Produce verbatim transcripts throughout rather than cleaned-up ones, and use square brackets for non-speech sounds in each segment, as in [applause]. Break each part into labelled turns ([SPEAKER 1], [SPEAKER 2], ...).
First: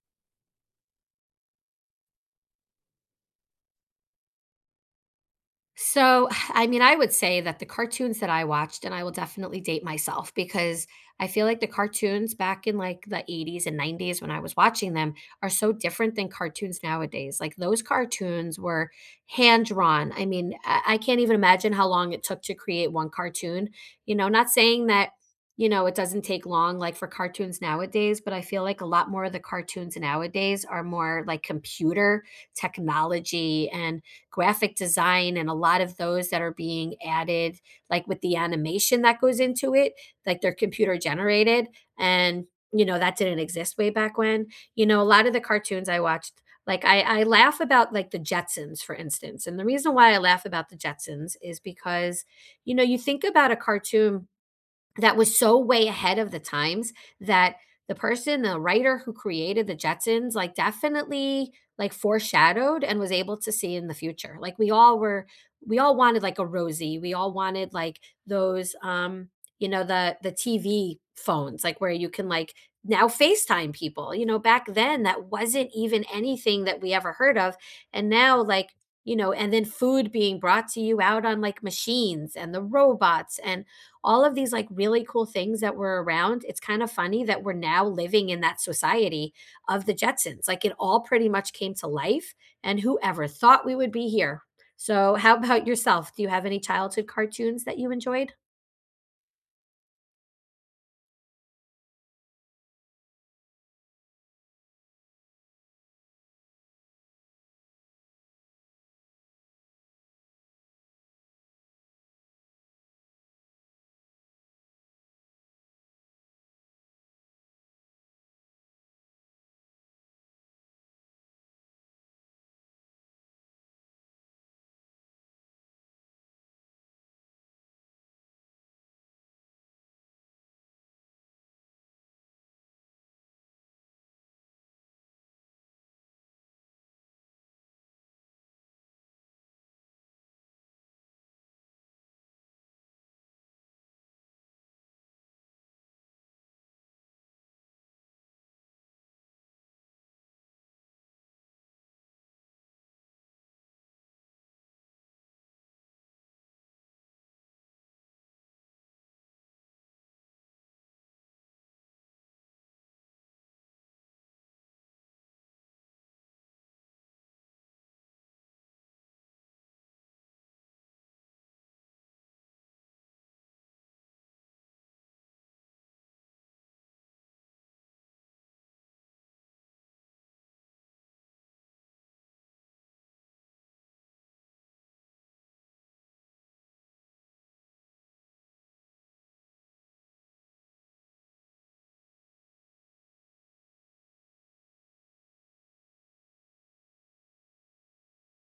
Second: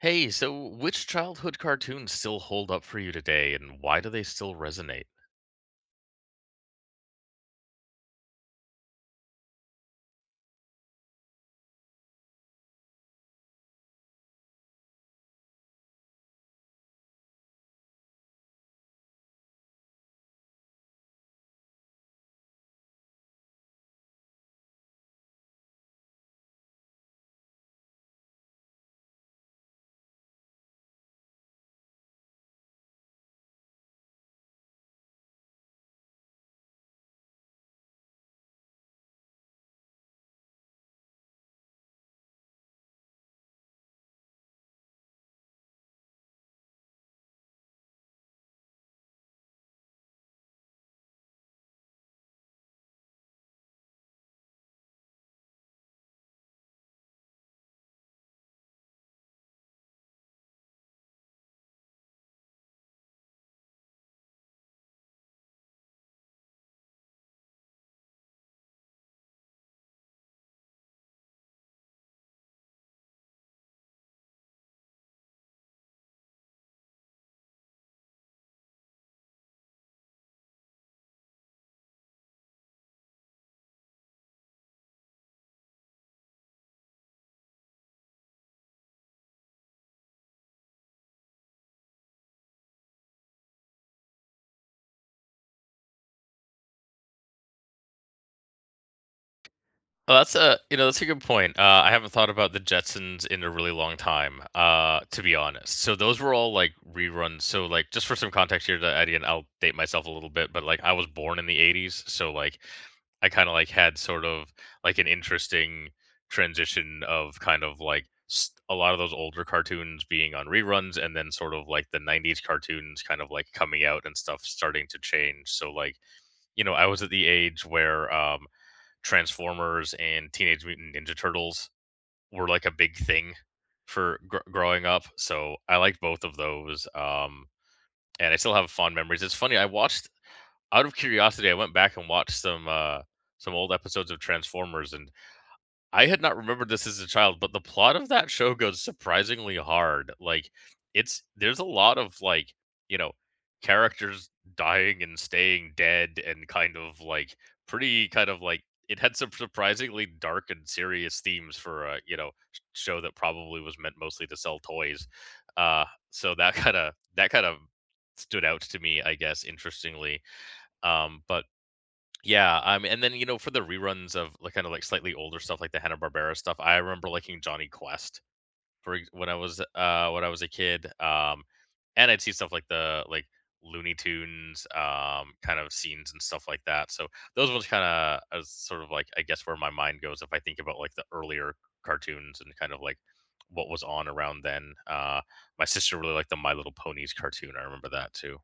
[SPEAKER 1] Hey, so which childhood cartoons still hold up for you today and why do they still resonate?
[SPEAKER 2] So, [sighs] I mean, I would say that the cartoons that I watched and I will definitely date myself because I feel like the cartoons back in like the eighties and nineties when I was watching them are so different than cartoons nowadays. Like those cartoons were hand drawn. I mean, I, I can't even imagine how long it took to create one cartoon. You know, not saying that, you know, it doesn't take long like for cartoons nowadays, but I feel like a lot more of the cartoons nowadays are more like computer technology and graphic design and a lot of those that are being added, like with the animation that goes into it, like they're computer generated. And, you know, that didn't exist way back when. You know, a lot of the cartoons I watched, like I, I laugh about like the Jetsons, for instance. And the reason why I laugh about the Jetsons is because, you know, you think about a cartoon that was so way ahead of the times that the person, the writer who created the Jetsons, like, definitely, like, foreshadowed and was able to see in the future. Like, we all were we all wanted, like, a Rosie. We all wanted, like, those, um, you know, the the T V phones, like, where you can, like, now FaceTime people. You know, back then, that wasn't even anything that we ever heard of, and now, like, you know and then food being brought to you out on, like, machines and the robots, and all of these like really cool things that were around. It's kind of funny that we're now living in that society of the Jetsons. Like it all pretty much came to life, and whoever thought we would be here. So, how about yourself? Do you have any childhood cartoons that you enjoyed?
[SPEAKER 1] Well, that's a you know that's a good point. Uh, I haven't thought about the Jetsons in a really long time, uh, to be honest. So those were all like reruns. So like just for some context here, to Eddie, and I'll date myself a little bit, but like I was born in the eighties. So like I kind of like had sort of like an interesting transition of kind of like s- a lot of those older cartoons being on reruns, and then sort of like the nineties cartoons kind of like coming out and stuff starting to change. So like you know I was at the age where um Transformers and Teenage Mutant Ninja Turtles were like a big thing for gr- growing up. So I liked both of those. Um, and I still have fond memories. It's funny. I watched out of curiosity. I went back and watched some uh, some old episodes of Transformers, and I had not remembered this as a child, but the plot of that show goes surprisingly hard. Like it's there's a lot of like, you know, characters dying and staying dead, and kind of like pretty kind of like it had some surprisingly dark and serious themes for a you know, sh- show that probably was meant mostly to sell toys. Uh so that [laughs] kind of that kind of stood out to me, I guess, interestingly. Um but yeah, um, and then, you know, for the reruns of, like, kinda, like, slightly older stuff, like the Hanna-Barbera stuff, I remember liking Johnny Quest for ex when I was, uh when I was a kid, um, and I'd see stuff like the like, Looney Tunes, um, kind of scenes and stuff like that, so those ones kinda as sort of like, I guess, where my mind goes if I think about, like, the earlier cartoons and kind of, like, what was on around then. Uh, my sister really liked the My Little Ponies cartoon, I remember that too.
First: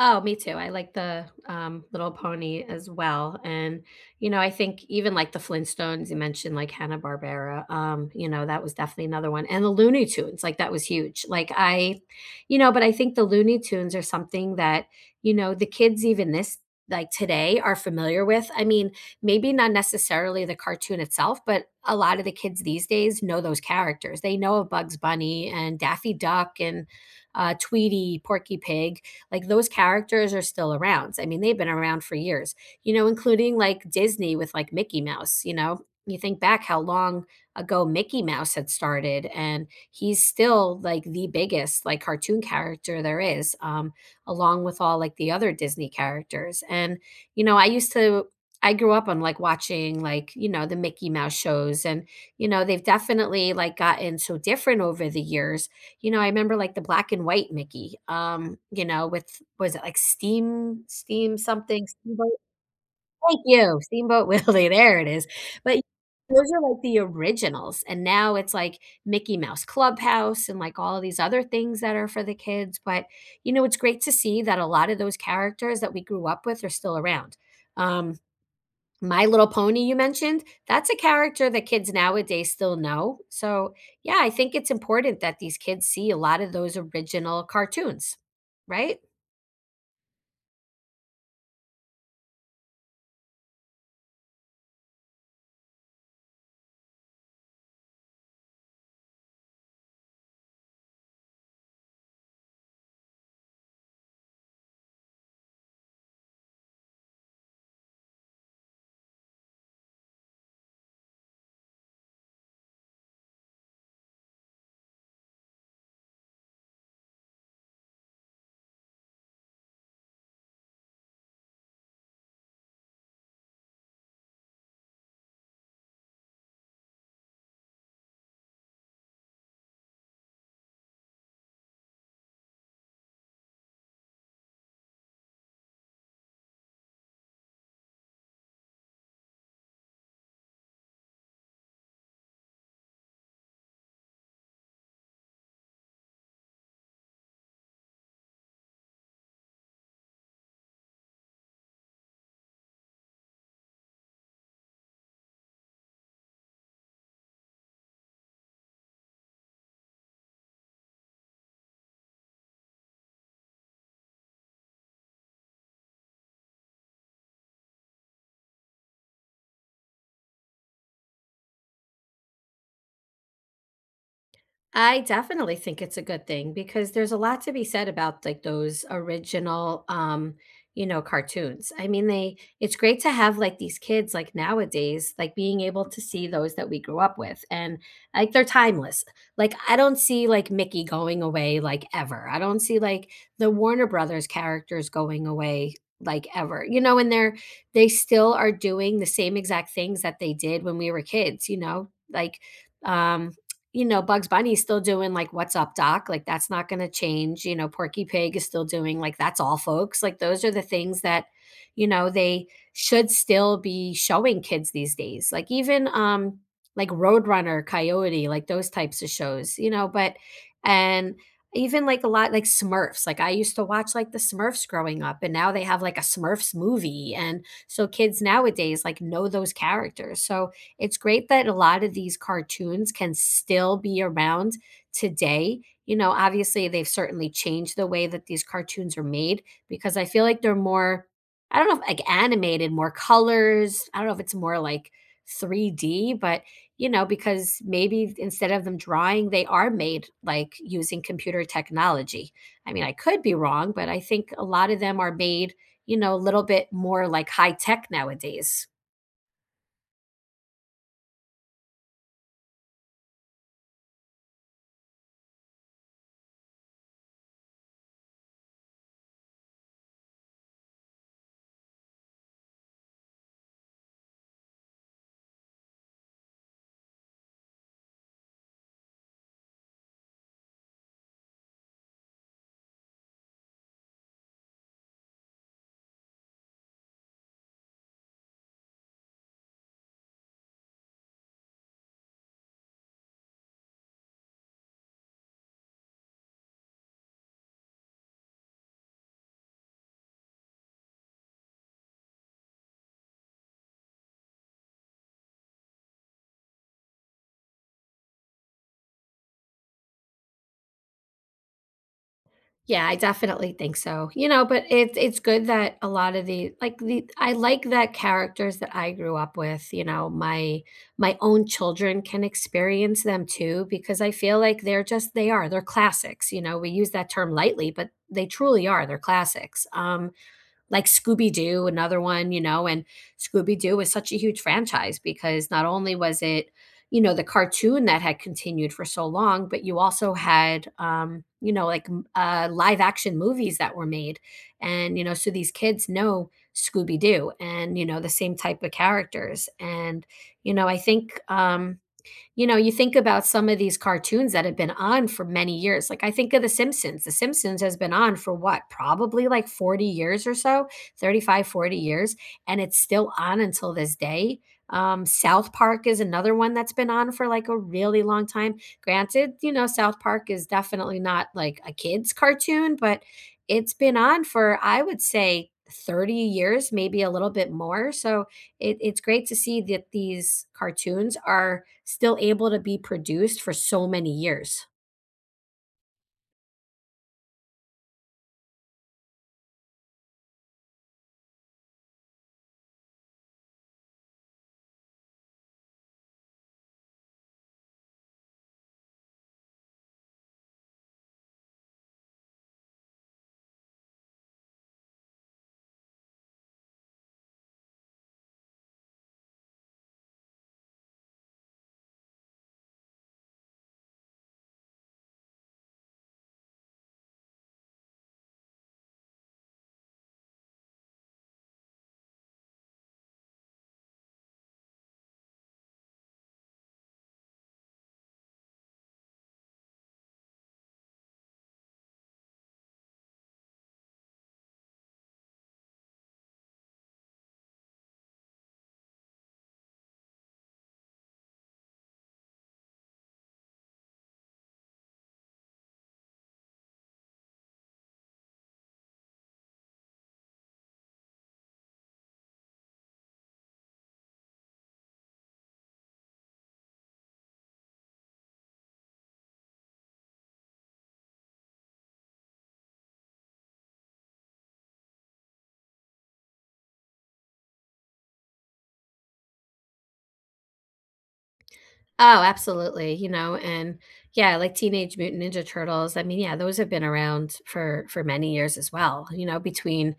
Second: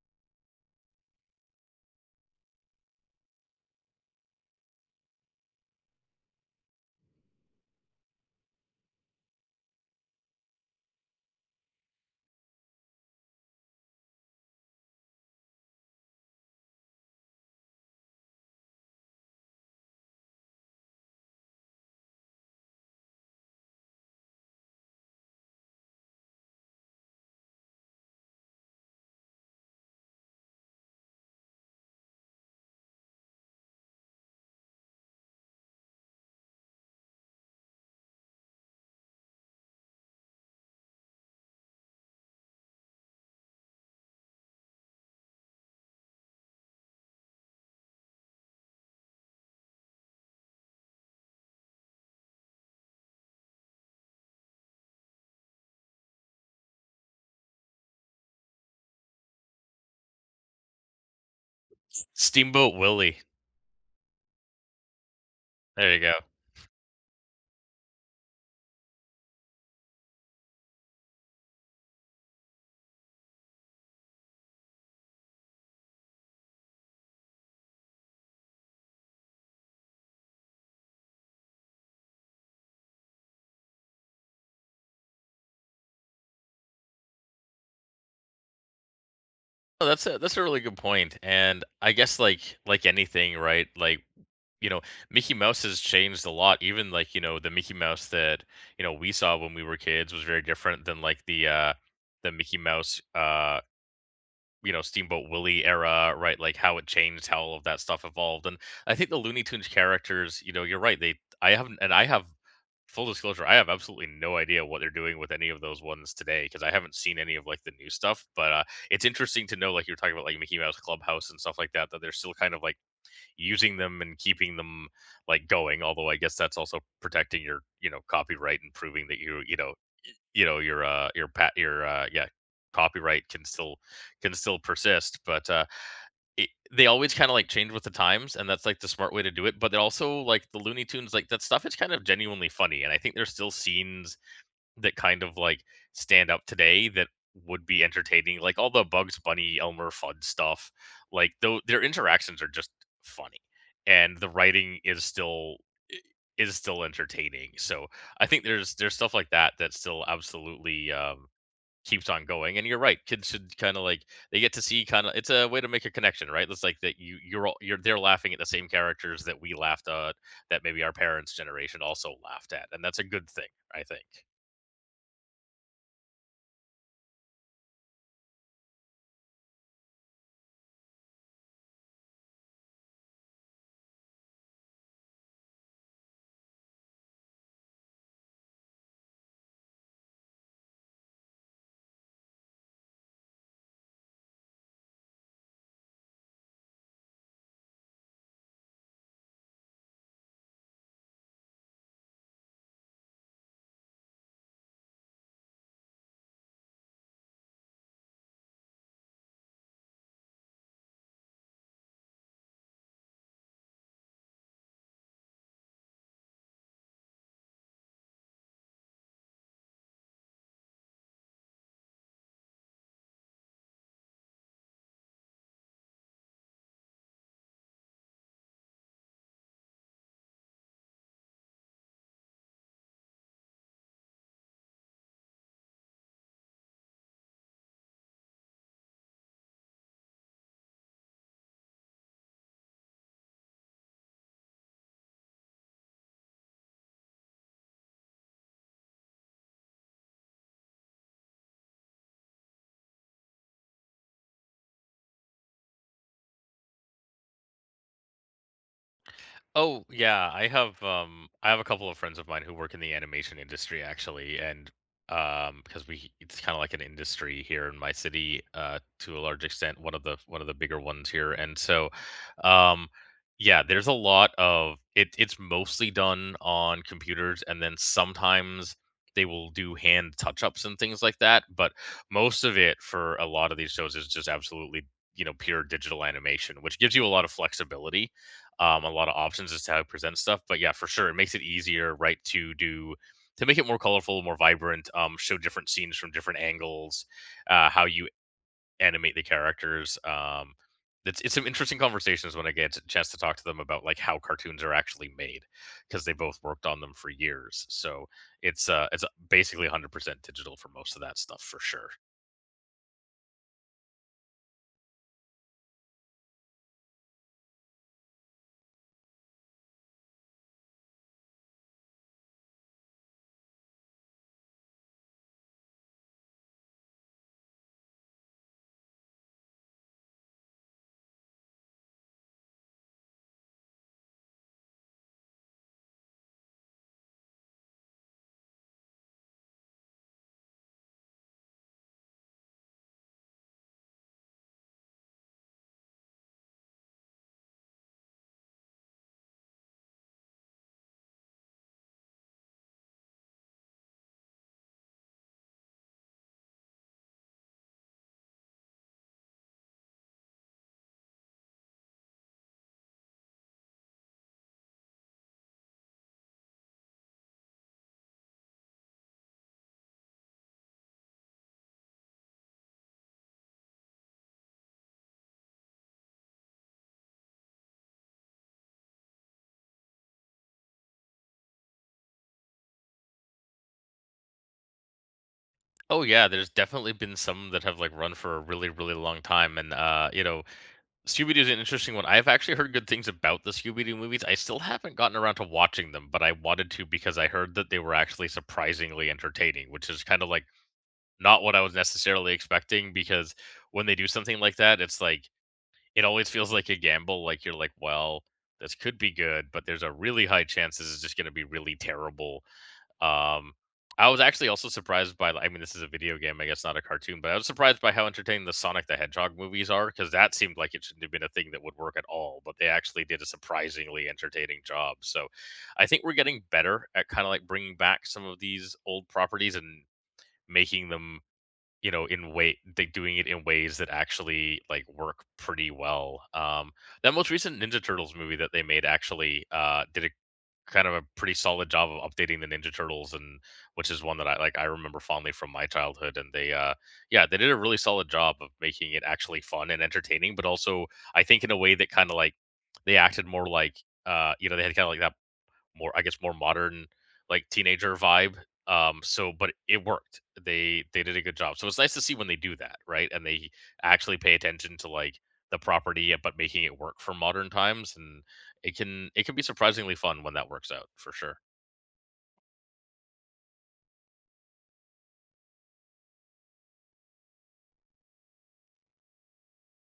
[SPEAKER 2] Oh, me too. I like the um, Little Pony as well, and you know, I think even like the Flintstones, you mentioned like Hanna Barbera. Um, you know, that was definitely another one, and the Looney Tunes, like that was huge. Like I, you know, but I think the Looney Tunes are something that you know the kids even this like today are familiar with. I mean, maybe not necessarily the cartoon itself, but a lot of the kids these days know those characters. They know of Bugs Bunny and Daffy Duck and uh, Tweety, Porky Pig, like those characters are still around. I mean, they've been around for years, you know, including like Disney with like Mickey Mouse, you know. You think back how long ago Mickey Mouse had started, and he's still like the biggest like cartoon character there is, um, along with all like the other Disney characters. And you know, I used to I grew up on like watching like, you know, the Mickey Mouse shows. And you know, they've definitely like gotten so different over the years. You know, I remember like the black and white Mickey, um, you know, with was it like Steam Steam something, Steamboat,
[SPEAKER 1] Steamboat Willie,
[SPEAKER 2] thank you, Steamboat Willie. [laughs] There it is. But
[SPEAKER 1] there you go.
[SPEAKER 2] those are like the originals, and now it's like Mickey Mouse Clubhouse and like all of these other things that are for the kids, but, you know, it's great to see that a lot of those characters that we grew up with are still around. Um, my Little Pony, you mentioned, that's a character that kids nowadays still know. So, yeah, I think it's important that these kids see a lot of those original cartoons, right?
[SPEAKER 1] Oh, that's a that's a really good point, and I guess like like anything, right? Like, you know, Mickey Mouse has changed a lot. Even like, you know, the Mickey Mouse that, you know, we saw when we were kids was very different than like the uh the Mickey Mouse uh you know, Steamboat Willie era, right? Like how it changed, how all of that stuff evolved. And I think the Looney Tunes characters, you know, you're right. They I haven't and I have full disclosure, I have absolutely no idea what they're doing with any of those ones today because I haven't seen any of like the new stuff. But uh, it's interesting to know, like you're talking about, like Mickey Mouse Clubhouse and stuff like that, that they're still kind of like using them and keeping them like going. Although I guess that's also protecting your, you know, copyright and proving that you, you know, you know your uh your pat your uh yeah copyright can still can still persist, but uh it, they always kind of like change with the times, and that's like the smart way to do it. But they're also like the Looney Tunes. Like that stuff is kind of genuinely funny, and I think there's still scenes that kind of like stand up today that would be entertaining, like all the Bugs Bunny Elmer Fudd stuff. Like though their interactions are just funny and the writing is still is still entertaining, so I think there's there's stuff like that that's still absolutely um keeps on going. And you're right, kids should kind of like they get to see kind of it's a way to make a connection, right? It's like that you you're all you're they're laughing at the same characters that we laughed at, that maybe our parents generation also laughed at, and that's a good thing, I think.
[SPEAKER 2] I definitely think it's a good thing because there's a lot to be said about like those original um you know cartoons. I mean, they it's great to have like these kids like nowadays like being able to see those that we grew up with, and like they're timeless. Like I don't see like Mickey going away like ever. I don't see like the Warner Brothers characters going away like ever. You know, and they're they still are doing the same exact things that they did when we were kids, you know? Like, um, you know, Bugs Bunny's still doing, like, "What's up, doc?" Like, that's not gonna change. You know, Porky Pig is still doing, like, "That's all, folks." Like, those are the things that, you know, they should still be showing kids these days. Like, even, um, like, Roadrunner, Coyote, like, those types of shows, you know. But and even, like, a lot like, Smurfs. Like, I used to watch, like, the Smurfs growing up, and now they have, like, a Smurfs movie, and so kids nowadays, like, know those characters. So it's great that a lot of these cartoons can still be around today. You know, obviously, they've certainly changed the way that these cartoons are made because I feel like they're more, I don't know if like animated, more colors. I don't know if it's more like three D, but you know, because maybe instead of them drawing, they are made like using computer technology. I mean, I could be wrong, but I think a lot of them are made, you know, a little bit more like high tech nowadays.
[SPEAKER 1] Oh, yeah, I have um I have a couple of friends of mine who work in the animation industry, actually. And um because we it's kind of like an industry here in my city, uh to a large extent, one of the one of the bigger ones here. And so um yeah, there's a lot of it. It's mostly done on computers, and then sometimes they will do hand touch-ups and things like that, but most of it for a lot of these shows is just absolutely, you know, pure digital animation, which gives you a lot of flexibility, um, a lot of options as to how it presents stuff. But yeah, for sure, it makes it easier, right, to do to make it more colorful, more vibrant, um, show different scenes from different angles, uh, how you animate the characters. Um, it's it's some interesting conversations when I get a chance to talk to them about like how cartoons are actually made because they both worked on them for years. So it's uh it's basically one hundred percent digital for most of that stuff for sure.
[SPEAKER 2] Yeah, I definitely think so. You know, but it's it's good that a lot of the like the I like that characters that I grew up with, you know, my my own children can experience them too because I feel like they're just they are. They're classics, you know. We use that term lightly, but they truly are. They're classics. Um, like Scooby Doo, another one, you know, and Scooby Doo was such a huge franchise because not only was it, you know, the cartoon that had continued for so long, but you also had, um, you know, like m- uh, live action movies that were made. And, you know, so these kids know Scooby Doo and, you know, the same type of characters. And, you know, I think, um, you know, you think about some of these cartoons that have been on for many years. Like I think of The Simpsons. The Simpsons has been on for what? Probably like forty years or so, thirty-five, forty years, and it's still on until this day. Um, South Park is another one that's been on for like a really long time. Granted, you know, South Park is definitely not like a kid's cartoon, but it's been on for, I would say, thirty years, maybe a little bit more. So it, it's great to see that these cartoons are still able to be produced for so many years.
[SPEAKER 1] Oh yeah, there's definitely been some that have like run for a really really long time. And uh you know Scooby Doo is an interesting one. I've actually heard good things about the Scooby Doo movies. I still haven't gotten around to watching them, but I wanted to because I heard that they were actually surprisingly entertaining, which is kind of like not what I was necessarily expecting. Because when they do something like that, it's like it always feels like a gamble. Like you're like, well, this could be good, but there's a really high chance this is just going to be really terrible. Um, I was actually also surprised by, I mean, this is a video game, I guess not a cartoon, but I was surprised by how entertaining the Sonic the Hedgehog movies are because that seemed like it shouldn't have been a thing that would work at all, but they actually did a surprisingly entertaining job. So I think we're getting better at kind of like bringing back some of these old properties and making them, you know, in way, they doing it in ways that actually like work pretty well. Um, that most recent Ninja Turtles movie that they made actually uh, did a kind of a pretty solid job of updating the Ninja Turtles, and which is one that I like I remember fondly from my childhood. And they uh yeah, they did a really solid job of making it actually fun and entertaining, but also I think in a way that kind of like they acted more like uh you know, they had kind of like that more, I guess, more modern like teenager vibe. Um, so but it worked. They they did a good job. So it's nice to see when they do that, right? And they actually pay attention to like the property, yeah, but making it work for modern times. And it can it can be surprisingly fun when that works out for sure.
[SPEAKER 2] Oh, absolutely, you know, and yeah, like Teenage Mutant Ninja Turtles, I mean, yeah, those have been around for for many years as well, you know, between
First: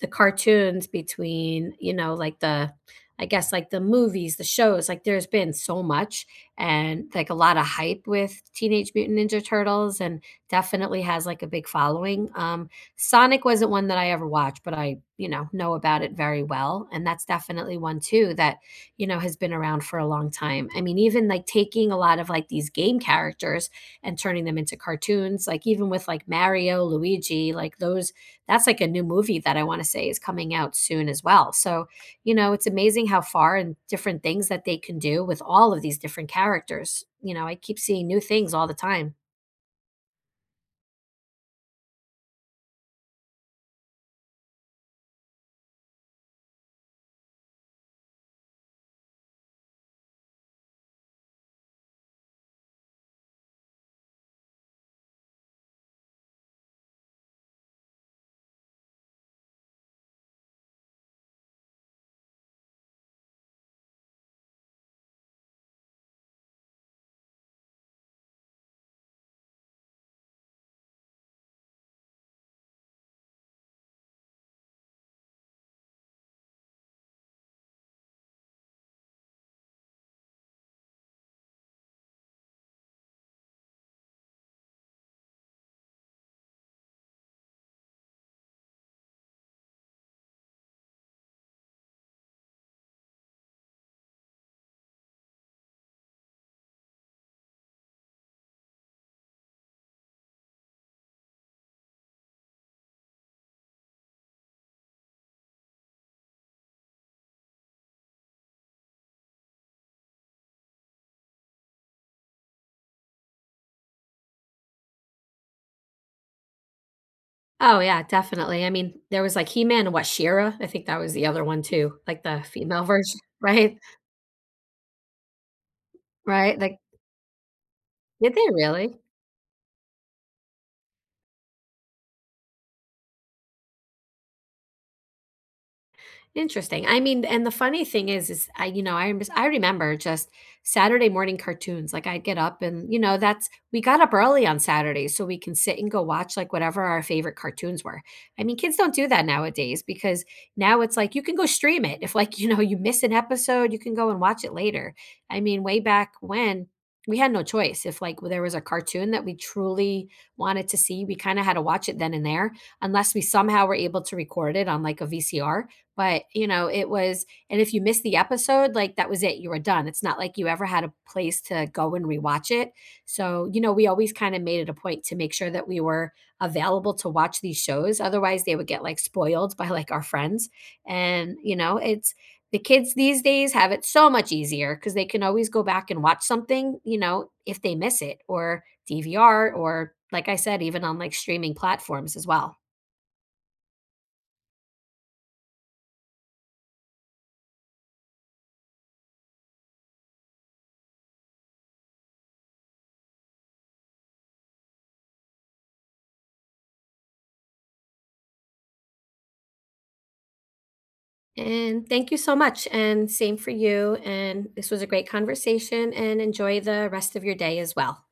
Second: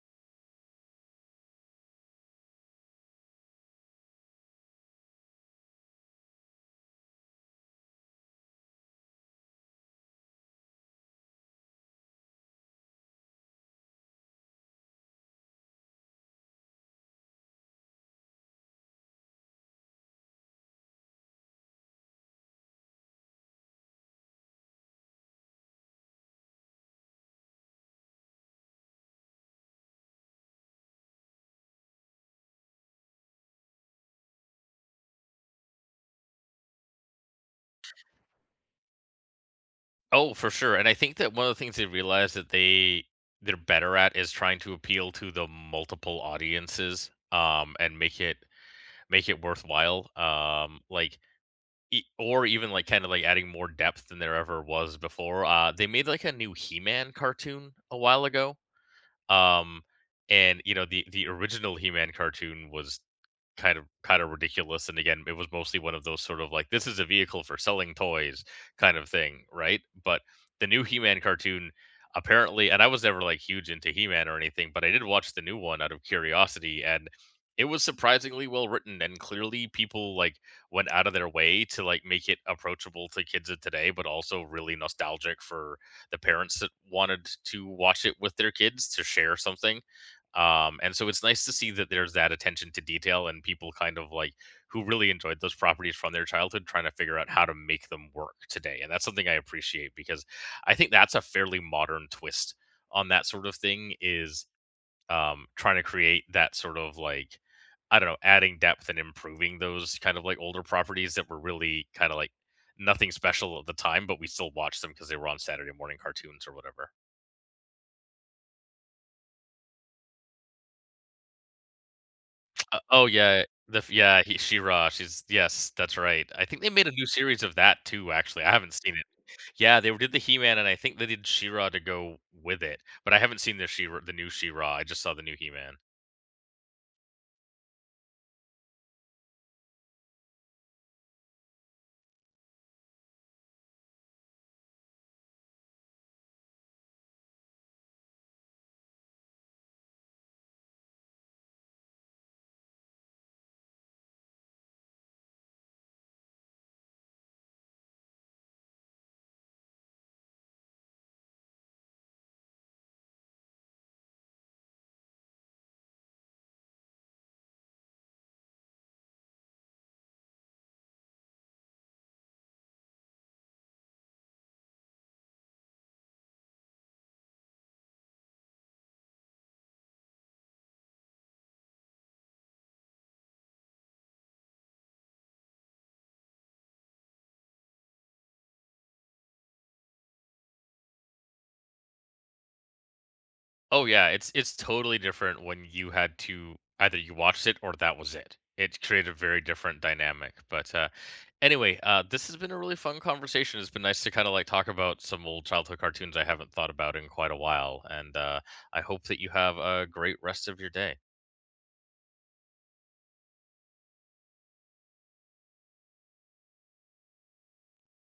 [SPEAKER 2] the cartoons, between, you know, like the I guess like the movies, the shows, like there's been so much, and like a lot of hype with Teenage Mutant Ninja Turtles and definitely has like a big following. Um, Sonic wasn't one that I ever watched, but I, you know, know about it very well. And that's definitely one too that, you know, has been around for a long time. I mean, even like taking a lot of like these game characters and turning them into cartoons, like even with like Mario, Luigi, like those, that's like a new movie that I want to say is coming out soon as well. So, you know, it's amazing how far and different things that they can do with all of these different characters. You know, I keep seeing new things all the time.
[SPEAKER 1] Oh, for sure. And I think that one of the things they realize that they they're better at is trying to appeal to the multiple audiences, um and make it make it worthwhile. Um like, E or even, like, kinda, like, adding more depth than there ever was before. Uh, they made, like, a new He-Man cartoon a while ago, um, and, you know, the the original He-Man cartoon was kind of kind of ridiculous, and again it was mostly one of those sort of like this is a vehicle for selling toys kind of thing, right? But the new He-Man cartoon, apparently, and I was never like huge into He-Man or anything, but I did watch the new one out of curiosity, and it was surprisingly well written, and clearly people like went out of their way to like make it approachable to kids of today but also really nostalgic for the parents that wanted to watch it with their kids to share something. Um and so it's nice to see that there's that attention to detail and people kind of like who really enjoyed those properties from their childhood trying to figure out how to make them work today, and that's something I appreciate because I think that's a fairly modern twist on that sort of thing is um trying to create that sort of like, I don't know, adding depth and improving those kind of like older properties that were really kind of like nothing special at the time, but we still watched them because they were on Saturday morning cartoons or whatever.
[SPEAKER 2] Oh yeah, definitely. I mean, there was like He-Man and what She-Ra. I think that was the other one too, like the
[SPEAKER 1] Uh,
[SPEAKER 2] female
[SPEAKER 1] oh,
[SPEAKER 2] version, [laughs]
[SPEAKER 1] yeah, the
[SPEAKER 2] right?
[SPEAKER 1] f yeah, he She-Ra, she's Yes, that's right. I
[SPEAKER 2] Right?
[SPEAKER 1] think they
[SPEAKER 2] Like,
[SPEAKER 1] made a new series of that too,
[SPEAKER 2] did
[SPEAKER 1] actually,
[SPEAKER 2] they
[SPEAKER 1] I haven't seen
[SPEAKER 2] really?
[SPEAKER 1] it. Yeah, they did the He-Man, and I think they did She-Ra to go with it, but I haven't seen the she the new She-Ra, I just saw the new He-Man.
[SPEAKER 2] Interesting. I mean, and the funny thing is, is I, you know, I rem- I remember just Saturday morning cartoons. Like I'd get up, and you know, that's we got up early on Saturdays so we can sit and go watch like whatever our favorite cartoons were. I mean, kids don't do that nowadays because now it's like you can go stream it. If like, [laughs] you know, you miss an episode, you can go and watch it later. I mean, way back when, we had no choice. If like there was a cartoon that we truly wanted to see, we kind of had to watch it then and there, unless we somehow were able to record it on like a V C R. But, you know, it was and if you missed the episode, like, that was it, you were done. It's not like you ever had a place to go and rewatch it. So, you know, we always kinda made it a point to make sure that we were available to watch these shows, otherwise they would get, like, spoiled [laughs] by, like, our friends, and, you know, it's the kids these days have it so much easier because they can always go back and watch something, you know, if they miss it or D V R or, like I said, even on, like, streaming platforms as well.
[SPEAKER 1] Oh yeah, it's it's totally different when you had to either you watched it or that was it. It created a very different dynamic. But uh anyway, uh this has been a really fun conversation. It's been nice to kind of like talk about some old childhood cartoons I haven't thought about in quite a while. And uh I hope that you have a great rest of your day.
[SPEAKER 2] And thank you so much. And same for you. And this was a great conversation and enjoy the rest of your day as well.